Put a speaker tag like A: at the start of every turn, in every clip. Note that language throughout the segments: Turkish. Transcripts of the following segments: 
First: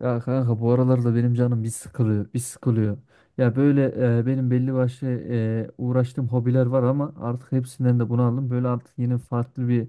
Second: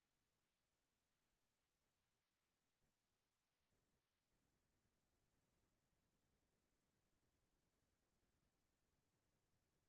A: Ya kanka bu aralarda benim canım bir sıkılıyor, bir sıkılıyor. Ya böyle benim belli başlı uğraştığım hobiler var ama artık hepsinden de bunu aldım. Böyle artık yeni farklı bir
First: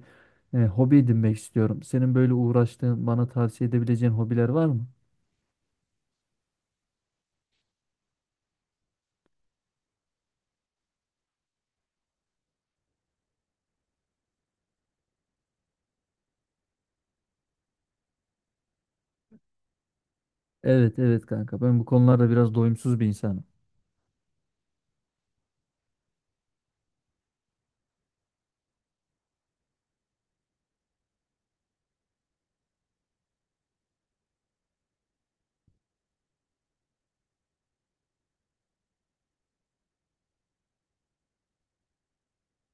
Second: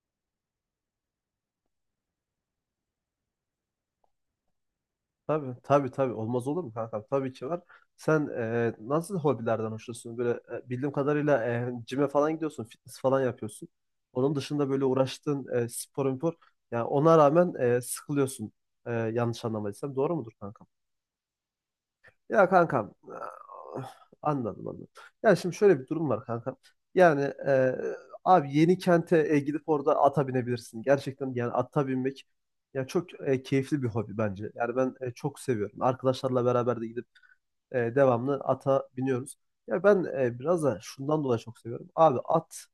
A: hobi edinmek istiyorum. Senin böyle uğraştığın, bana tavsiye edebileceğin hobiler var mı?
B: Tabii tabii tabii olmaz olur mu kankam? Tabii ki var. Sen nasıl hobilerden hoşlanıyorsun? Böyle bildiğim kadarıyla cime falan gidiyorsun, fitness falan yapıyorsun. Onun dışında böyle uğraştığın spor, spor yani ona rağmen sıkılıyorsun. Yanlış anlamadıysam doğru mudur kankam?
A: Evet, evet kanka. Ben bu konularda
B: Ya
A: biraz
B: kankam
A: doyumsuz bir insanım.
B: ah, anladım anladım. Ya şimdi şöyle bir durum var kankam. Yani abi yeni kente gidip orada ata binebilirsin. Gerçekten yani ata binmek ya çok keyifli bir hobi bence. Yani ben çok seviyorum. Arkadaşlarla beraber de gidip devamlı ata biniyoruz. Ya ben biraz da şundan dolayı çok seviyorum. Abi at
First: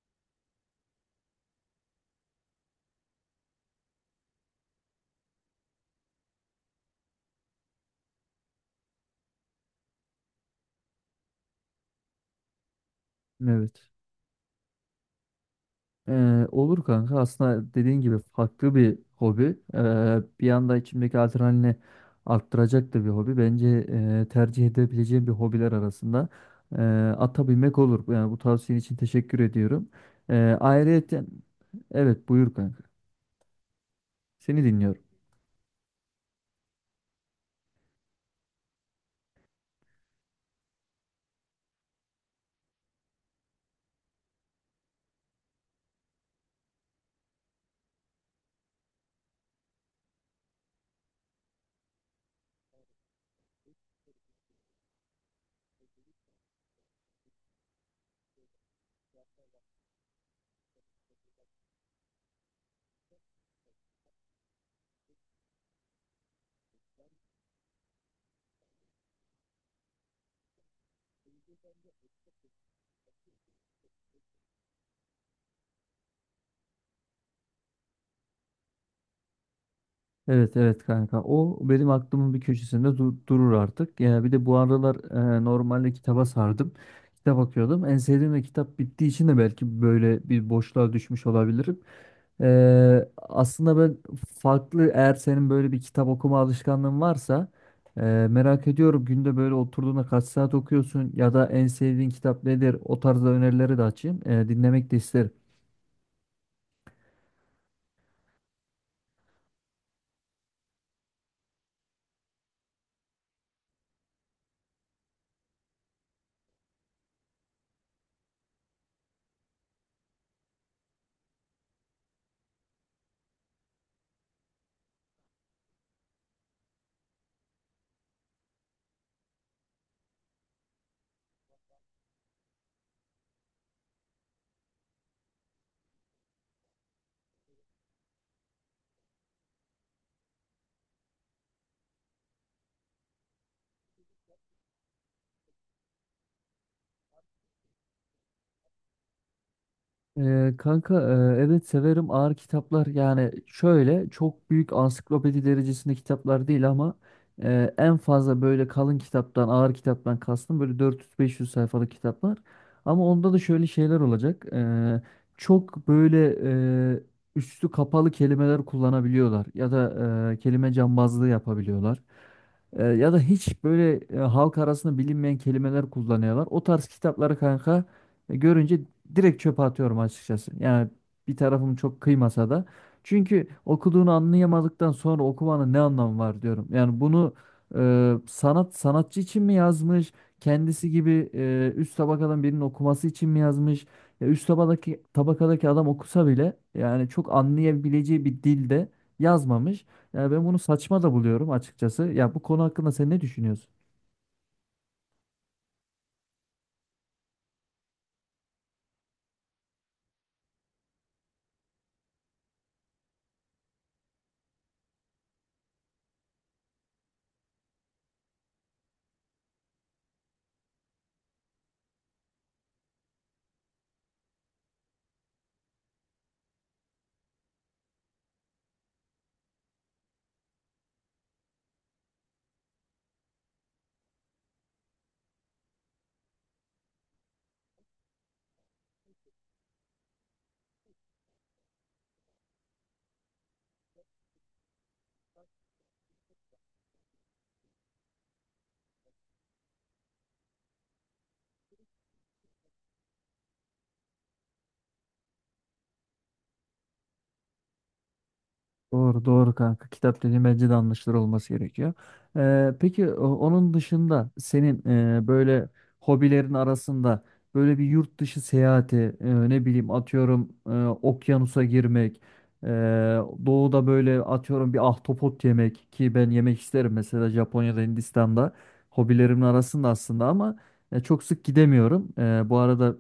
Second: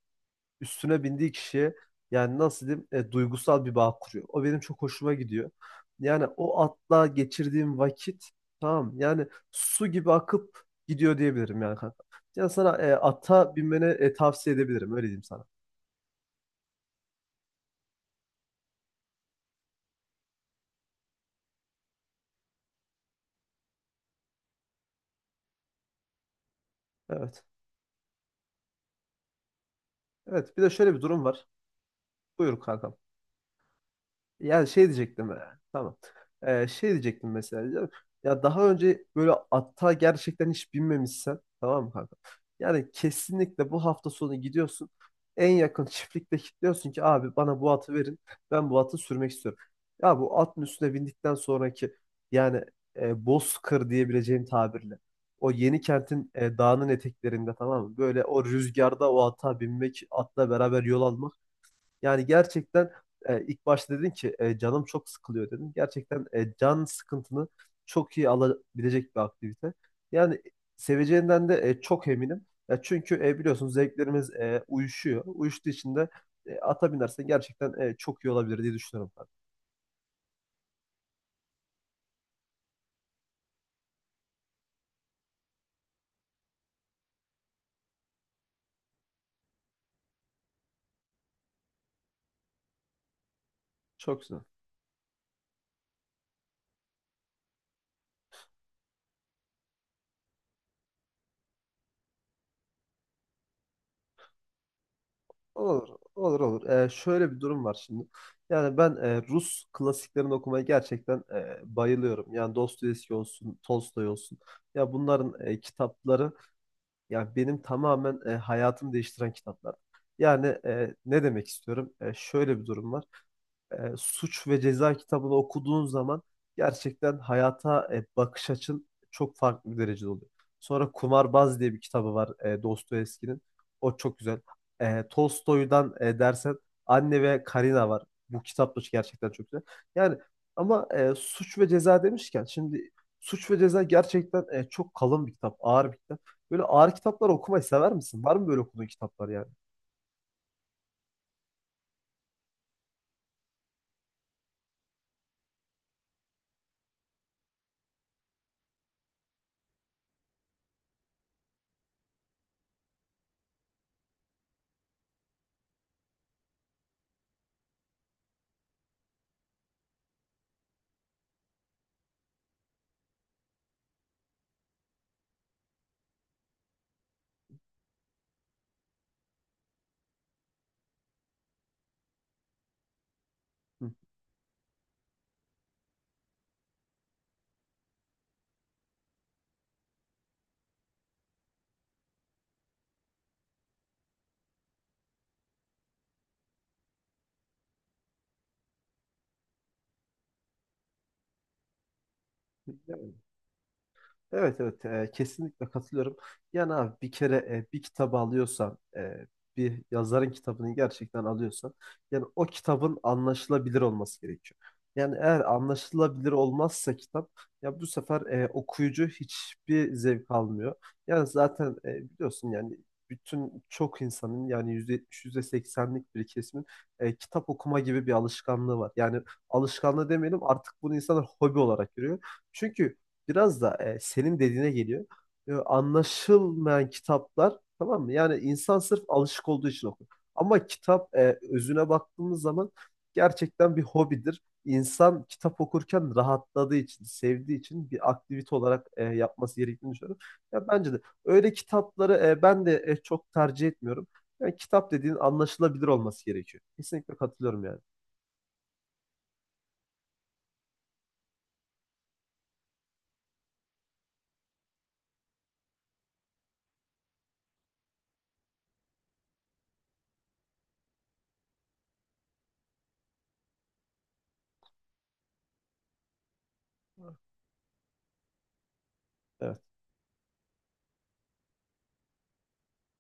B: üstüne bindiği kişiye yani nasıl diyeyim duygusal bir bağ kuruyor. O benim çok hoşuma gidiyor. Yani o atla geçirdiğim vakit tamam yani su gibi akıp gidiyor diyebilirim yani kanka. Yani sana ata binmeni
A: Evet.
B: tavsiye edebilirim öyle diyeyim sana.
A: Olur kanka. Aslında dediğin gibi farklı bir hobi. Bir anda içimdeki adrenalini arttıracak da bir hobi. Bence tercih edebileceğim bir hobiler arasında e,
B: Evet.
A: ata binmek olur. Yani bu tavsiyen için teşekkür ediyorum. Ee,
B: Evet bir de şöyle bir durum
A: ayrıyeten
B: var.
A: evet buyur
B: Buyur
A: kanka.
B: kanka.
A: Seni
B: Yani şey
A: dinliyorum.
B: diyecektim. Tamam. Şey diyecektim mesela. Diyeceğim, ya daha önce böyle atta gerçekten hiç binmemişsen tamam mı kanka? Yani kesinlikle bu hafta sonu gidiyorsun. En yakın çiftlikte kilitliyorsun ki abi bana bu atı verin. Ben bu atı sürmek istiyorum. Ya bu atın üstüne bindikten sonraki yani bozkır diyebileceğim tabirle. O yeni kentin dağının eteklerinde tamam mı? Böyle o rüzgarda o ata binmek, atla beraber yol almak. Yani gerçekten ilk başta dedin ki canım çok sıkılıyor dedin. Gerçekten can sıkıntını çok iyi alabilecek bir aktivite. Yani seveceğinden de çok eminim. Ya çünkü biliyorsunuz zevklerimiz uyuşuyor. Uyuştuğu için de ata binersen gerçekten çok iyi olabilir diye düşünüyorum ben.
A: Evet evet kanka o benim aklımın bir köşesinde durur artık. Ya bir de bu aralar normalde kitaba sardım. Kitap okuyordum. En sevdiğim de kitap bittiği için de belki böyle bir boşluğa düşmüş olabilirim. Aslında ben
B: Çok güzel.
A: farklı eğer senin böyle bir kitap okuma alışkanlığın varsa merak ediyorum günde böyle oturduğunda kaç saat okuyorsun ya da en sevdiğin kitap nedir? O tarzda önerileri de açayım. Dinlemek de isterim.
B: Olur, olur, olur. Şöyle bir durum var şimdi. Yani ben Rus klasiklerini okumaya gerçekten bayılıyorum. Yani Dostoyevski olsun, Tolstoy olsun. Ya bunların kitapları, ya benim tamamen hayatımı değiştiren kitaplar. Yani ne demek istiyorum? Şöyle bir durum var. Suç ve Ceza kitabını okuduğun zaman gerçekten hayata bakış açın çok farklı bir derecede oluyor. Sonra Kumarbaz diye bir kitabı var Dostoyevski'nin. O çok güzel. Tolstoy'dan dersen Anne ve Karina var. Bu kitap da gerçekten çok güzel. Yani ama Suç ve Ceza demişken şimdi Suç ve Ceza gerçekten çok kalın bir kitap, ağır bir kitap. Böyle ağır kitaplar okumayı sever misin? Var mı böyle okuduğun kitaplar yani?
A: Kanka evet severim ağır kitaplar yani şöyle çok büyük ansiklopedi derecesinde kitaplar değil ama en fazla böyle kalın kitaptan ağır kitaptan kastım böyle 400-500 sayfalık kitaplar ama onda da şöyle şeyler olacak. Çok böyle e, üstü kapalı kelimeler kullanabiliyorlar ya da kelime cambazlığı yapabiliyorlar. Ya da hiç böyle halk arasında bilinmeyen kelimeler kullanıyorlar. O tarz kitapları kanka görünce direkt çöpe atıyorum açıkçası. Yani bir tarafım çok kıymasa da. Çünkü okuduğunu anlayamadıktan sonra okumanın ne anlamı var diyorum. Yani bunu sanat sanatçı için mi yazmış? Kendisi gibi üst tabakadan birinin okuması için mi yazmış? Ya üst tabakadaki adam okusa bile yani çok anlayabileceği bir dilde yazmamış. Yani ben bunu saçma da buluyorum açıkçası. Ya bu konu hakkında sen
B: Hı.
A: ne düşünüyorsun?
B: Evet evet kesinlikle katılıyorum. Yani abi bir kere bir kitabı alıyorsan bir yazarın kitabını gerçekten alıyorsan yani o kitabın anlaşılabilir olması gerekiyor. Yani eğer anlaşılabilir olmazsa kitap ya bu sefer okuyucu hiçbir zevk almıyor. Yani zaten biliyorsun yani bütün çok insanın yani %70 yüzde %80'lik bir kesimin kitap okuma gibi bir alışkanlığı var. Yani alışkanlığı demeyelim artık bunu insanlar hobi olarak görüyor. Çünkü biraz da senin dediğine geliyor. Anlaşılmayan kitaplar tamam mı? Yani insan sırf alışık olduğu için okur. Ama kitap özüne baktığımız zaman gerçekten bir hobidir. İnsan kitap okurken rahatladığı için, sevdiği için bir aktivite olarak yapması gerektiğini düşünüyorum. Ya bence de öyle kitapları ben de çok tercih etmiyorum. Yani kitap dediğin anlaşılabilir olması gerekiyor. Kesinlikle katılıyorum yani.
A: Doğru doğru kanka. Kitap dediğin bence de anlaşılır olması gerekiyor. Peki onun dışında senin böyle hobilerin arasında böyle bir yurt dışı seyahati ne bileyim atıyorum okyanusa girmek, e, doğuda böyle atıyorum bir ahtapot yemek ki ben yemek isterim mesela Japonya'da, Hindistan'da hobilerimin
B: Evet,
A: arasında aslında ama çok sık gidemiyorum. Bu arada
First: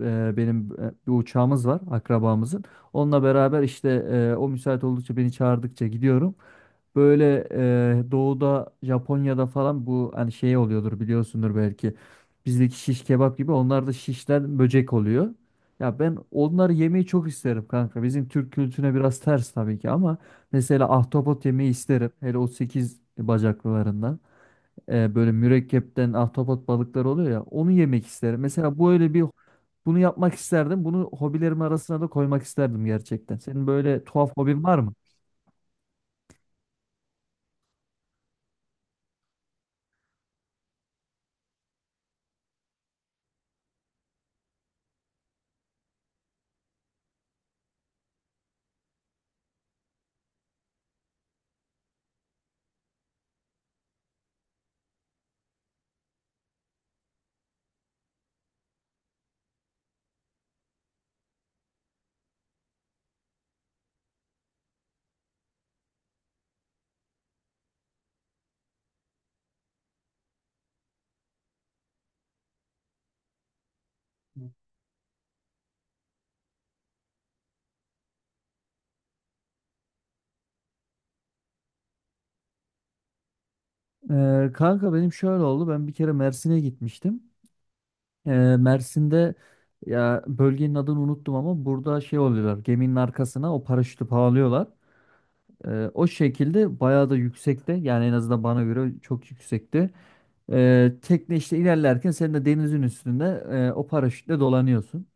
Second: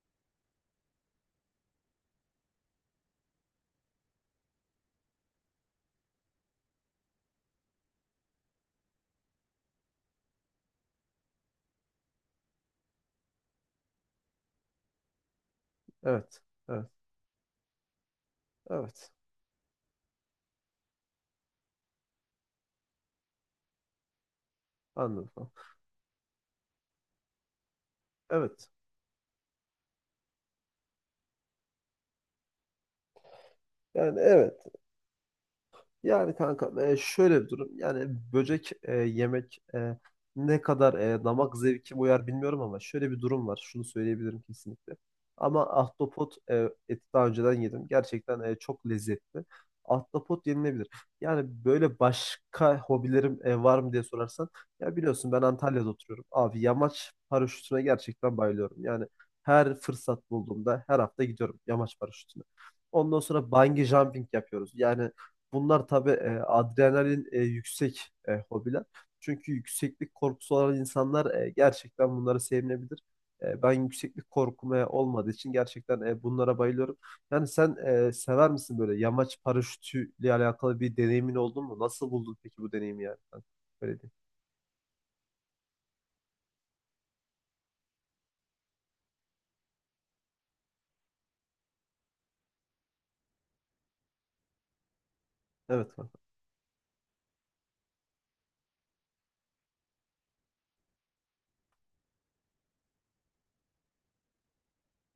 A: benim bir uçağımız var akrabamızın. Onunla beraber işte o müsait oldukça beni çağırdıkça gidiyorum. Böyle doğuda Japonya'da falan bu hani şey oluyordur biliyorsundur belki. Bizdeki şiş kebap gibi onlar da şişten böcek oluyor. Ya ben
B: evet,
A: onları
B: evet,
A: yemeyi çok isterim kanka. Bizim Türk kültürüne
B: evet.
A: biraz ters tabii ki ama mesela ahtapot yemeyi isterim. Hele o 8 bacaklılarından. Böyle
B: Anladım.
A: mürekkepten ahtapot balıkları oluyor ya onu yemek isterim.
B: Evet.
A: Mesela bu öyle bir bunu yapmak isterdim. Bunu hobilerim arasına da koymak isterdim gerçekten. Senin böyle
B: Yani
A: tuhaf hobin
B: evet.
A: var mı?
B: Yani kanka şöyle bir durum. Yani böcek yemek ne kadar damak zevkime uyar bilmiyorum ama şöyle bir durum var. Şunu söyleyebilirim kesinlikle. Ama ahtapot eti daha önceden yedim. Gerçekten çok lezzetli. Ahtapot yenilebilir. Yani böyle başka hobilerim var mı diye sorarsan. Ya biliyorsun ben Antalya'da oturuyorum. Abi yamaç paraşütüne gerçekten bayılıyorum. Yani her fırsat bulduğumda her hafta gidiyorum yamaç paraşütüne. Ondan sonra bungee jumping yapıyoruz. Yani bunlar tabii adrenalin yüksek hobiler. Çünkü yükseklik korkusu olan insanlar gerçekten bunları sevmeyebilir. Ben yükseklik korkum olmadığı için gerçekten bunlara bayılıyorum. Yani sen sever misin böyle yamaç paraşütüyle alakalı bir deneyimin oldu mu? Nasıl buldun peki bu deneyimi yani? Ben öyle diyeyim.
A: Kanka benim şöyle oldu. Ben bir kere Mersin'e gitmiştim. Ee, Mersin'de ya bölgenin adını unuttum ama burada şey oluyorlar. Geminin arkasına o paraşütü bağlıyorlar.
B: Evet
A: O
B: kanka.
A: şekilde bayağı da yüksekte. Yani en azından bana göre çok yüksekti. Tekne işte ilerlerken sen de denizin üstünde o paraşütle dolanıyorsun.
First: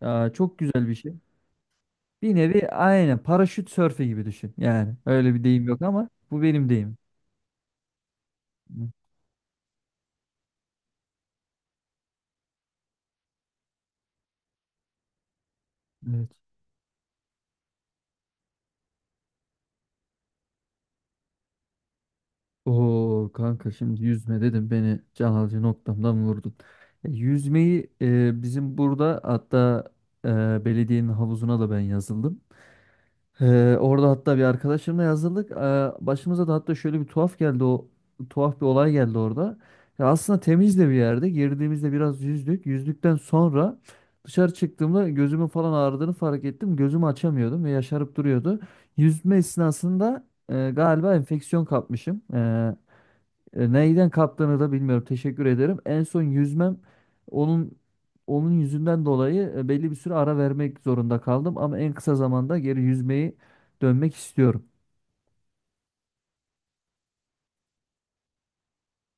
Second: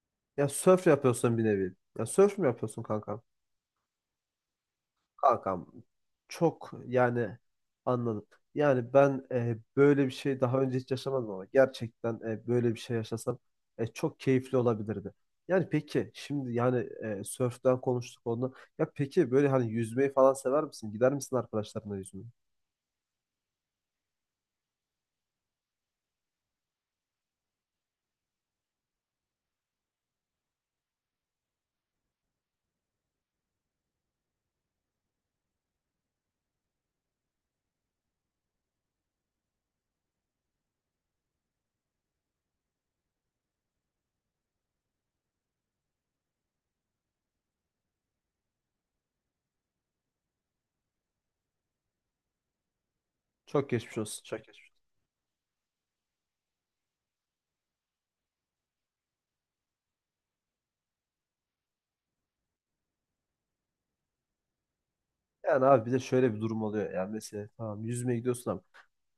A: Ya,
B: Ya
A: çok
B: sörf
A: güzel bir şey.
B: yapıyorsun bir nevi. Ya
A: Bir
B: sörf mü
A: nevi
B: yapıyorsun
A: aynen
B: kanka?
A: paraşüt sörfü gibi düşün. Yani öyle bir deyim
B: Kankam
A: yok ama bu benim
B: çok
A: deyimim.
B: yani anladım.
A: Hı,
B: Yani ben böyle bir şey daha önce hiç yaşamadım ama gerçekten böyle bir şey yaşasam çok keyifli olabilirdi. Yani peki
A: Evet.
B: şimdi yani sörften konuştuk onu. Ya peki böyle hani yüzmeyi falan sever misin? Gider misin arkadaşlarına yüzmeye?
A: Oo kanka şimdi yüzme dedim beni can alıcı noktamdan vurdun. Yüzmeyi bizim burada hatta belediyenin havuzuna da ben yazıldım. Orada hatta bir arkadaşımla yazıldık. Başımıza da hatta şöyle bir tuhaf geldi o tuhaf bir olay geldi orada. Ya aslında temiz de bir yerde. Girdiğimizde biraz yüzdük. Yüzdükten sonra dışarı çıktığımda gözümün falan ağrıdığını fark ettim. Gözümü açamıyordum ve yaşarıp duruyordu. Yüzme esnasında galiba enfeksiyon kapmışım.
B: Çok geçmiş
A: Neyden
B: olsun. Çok
A: kaptığını da
B: geçmiş.
A: bilmiyorum. Teşekkür ederim. En son yüzmem onun onun yüzünden dolayı belli bir süre ara vermek zorunda kaldım ama en kısa zamanda geri yüzmeyi dönmek istiyorum.
B: Yani abi bir de şöyle bir durum oluyor. Yani mesela tamam yüzmeye gidiyorsun ama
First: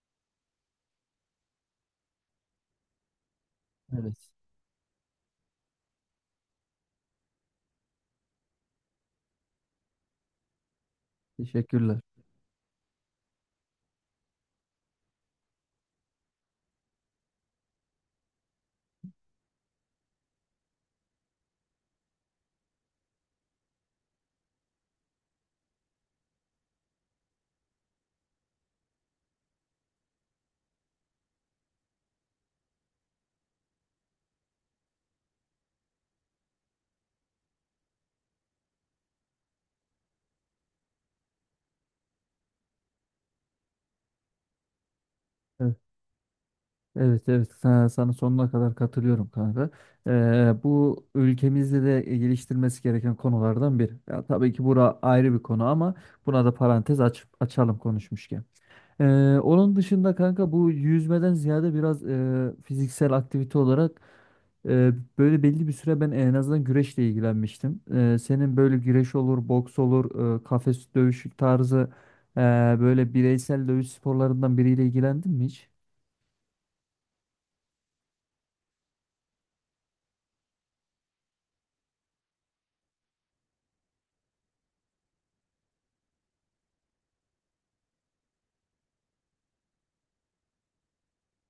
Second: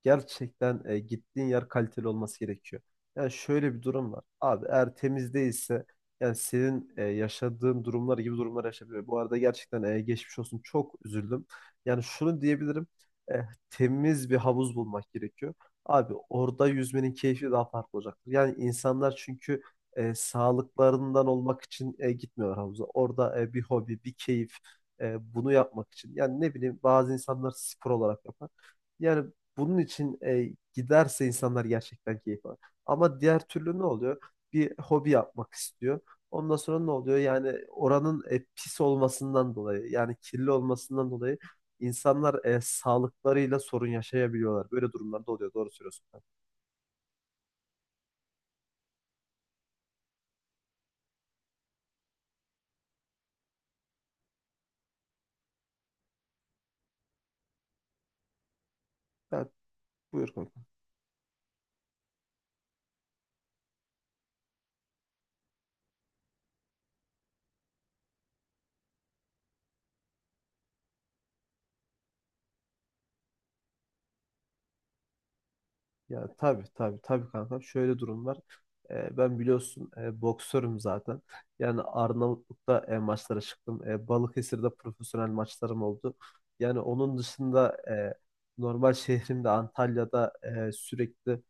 B: gerçekten gittiğin yer kaliteli olması gerekiyor. Yani şöyle bir durum var.
A: Evet.
B: Abi eğer temiz değilse yani senin yaşadığın durumlar gibi durumlar yaşanıyor. Bu arada gerçekten geçmiş olsun çok üzüldüm.
A: Teşekkürler.
B: Yani şunu diyebilirim. e, temiz bir havuz bulmak gerekiyor. Abi orada yüzmenin keyfi daha farklı olacaktır. Yani insanlar çünkü sağlıklarından olmak için gitmiyorlar havuza. Orada bir hobi, bir keyif bunu yapmak için. Yani ne bileyim bazı insanlar spor olarak yapar. Yani bunun için giderse insanlar gerçekten keyif alır. Ama diğer türlü ne oluyor? Bir hobi yapmak istiyor. Ondan sonra ne oluyor? Yani oranın pis olmasından dolayı, yani kirli olmasından dolayı insanlar sağlıklarıyla sorun yaşayabiliyorlar. Böyle durumlarda oluyor. Doğru
A: Evet.
B: söylüyorsun.
A: Evet evet sana sonuna kadar katılıyorum kanka. Bu ülkemizde de geliştirmesi gereken konulardan biri. Ya, tabii ki bura ayrı bir konu ama buna da parantez açalım konuşmuşken.
B: Ben
A: Onun dışında
B: buyur
A: kanka
B: kanka.
A: bu yüzmeden ziyade biraz fiziksel aktivite olarak e, böyle belli bir süre ben en azından güreşle ilgilenmiştim. Senin böyle güreş olur, boks olur, kafes dövüşü tarzı e, böyle bireysel dövüş sporlarından biriyle ilgilendin mi hiç?
B: Ya tabii tabii tabii kanka. Şöyle durum var. Ben biliyorsun boksörüm zaten. Yani Arnavutluk'ta maçlara çıktım. Balıkesir'de profesyonel maçlarım oldu. Yani onun dışında normal şehrimde Antalya'da sürekli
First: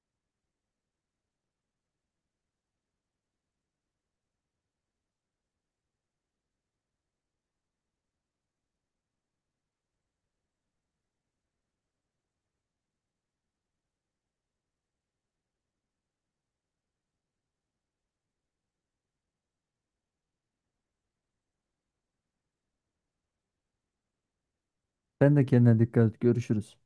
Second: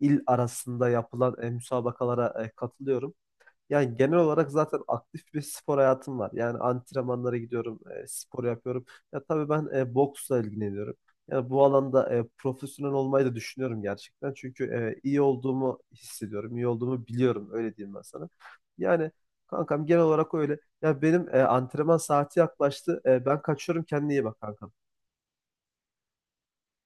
B: il arasında yapılan müsabakalara katılıyorum. Yani genel olarak zaten aktif bir spor hayatım var. Yani antrenmanlara gidiyorum, spor yapıyorum. Ya tabii ben boksla ilgileniyorum. Yani bu alanda profesyonel olmayı da düşünüyorum gerçekten. Çünkü iyi olduğumu hissediyorum, iyi olduğumu biliyorum. Öyle diyeyim ben sana. Yani kankam genel olarak öyle. Ya benim antrenman saati yaklaştı. Ben kaçıyorum. Kendine iyi bak kankam.
A: Ben de kendine dikkat et. Görüşürüz.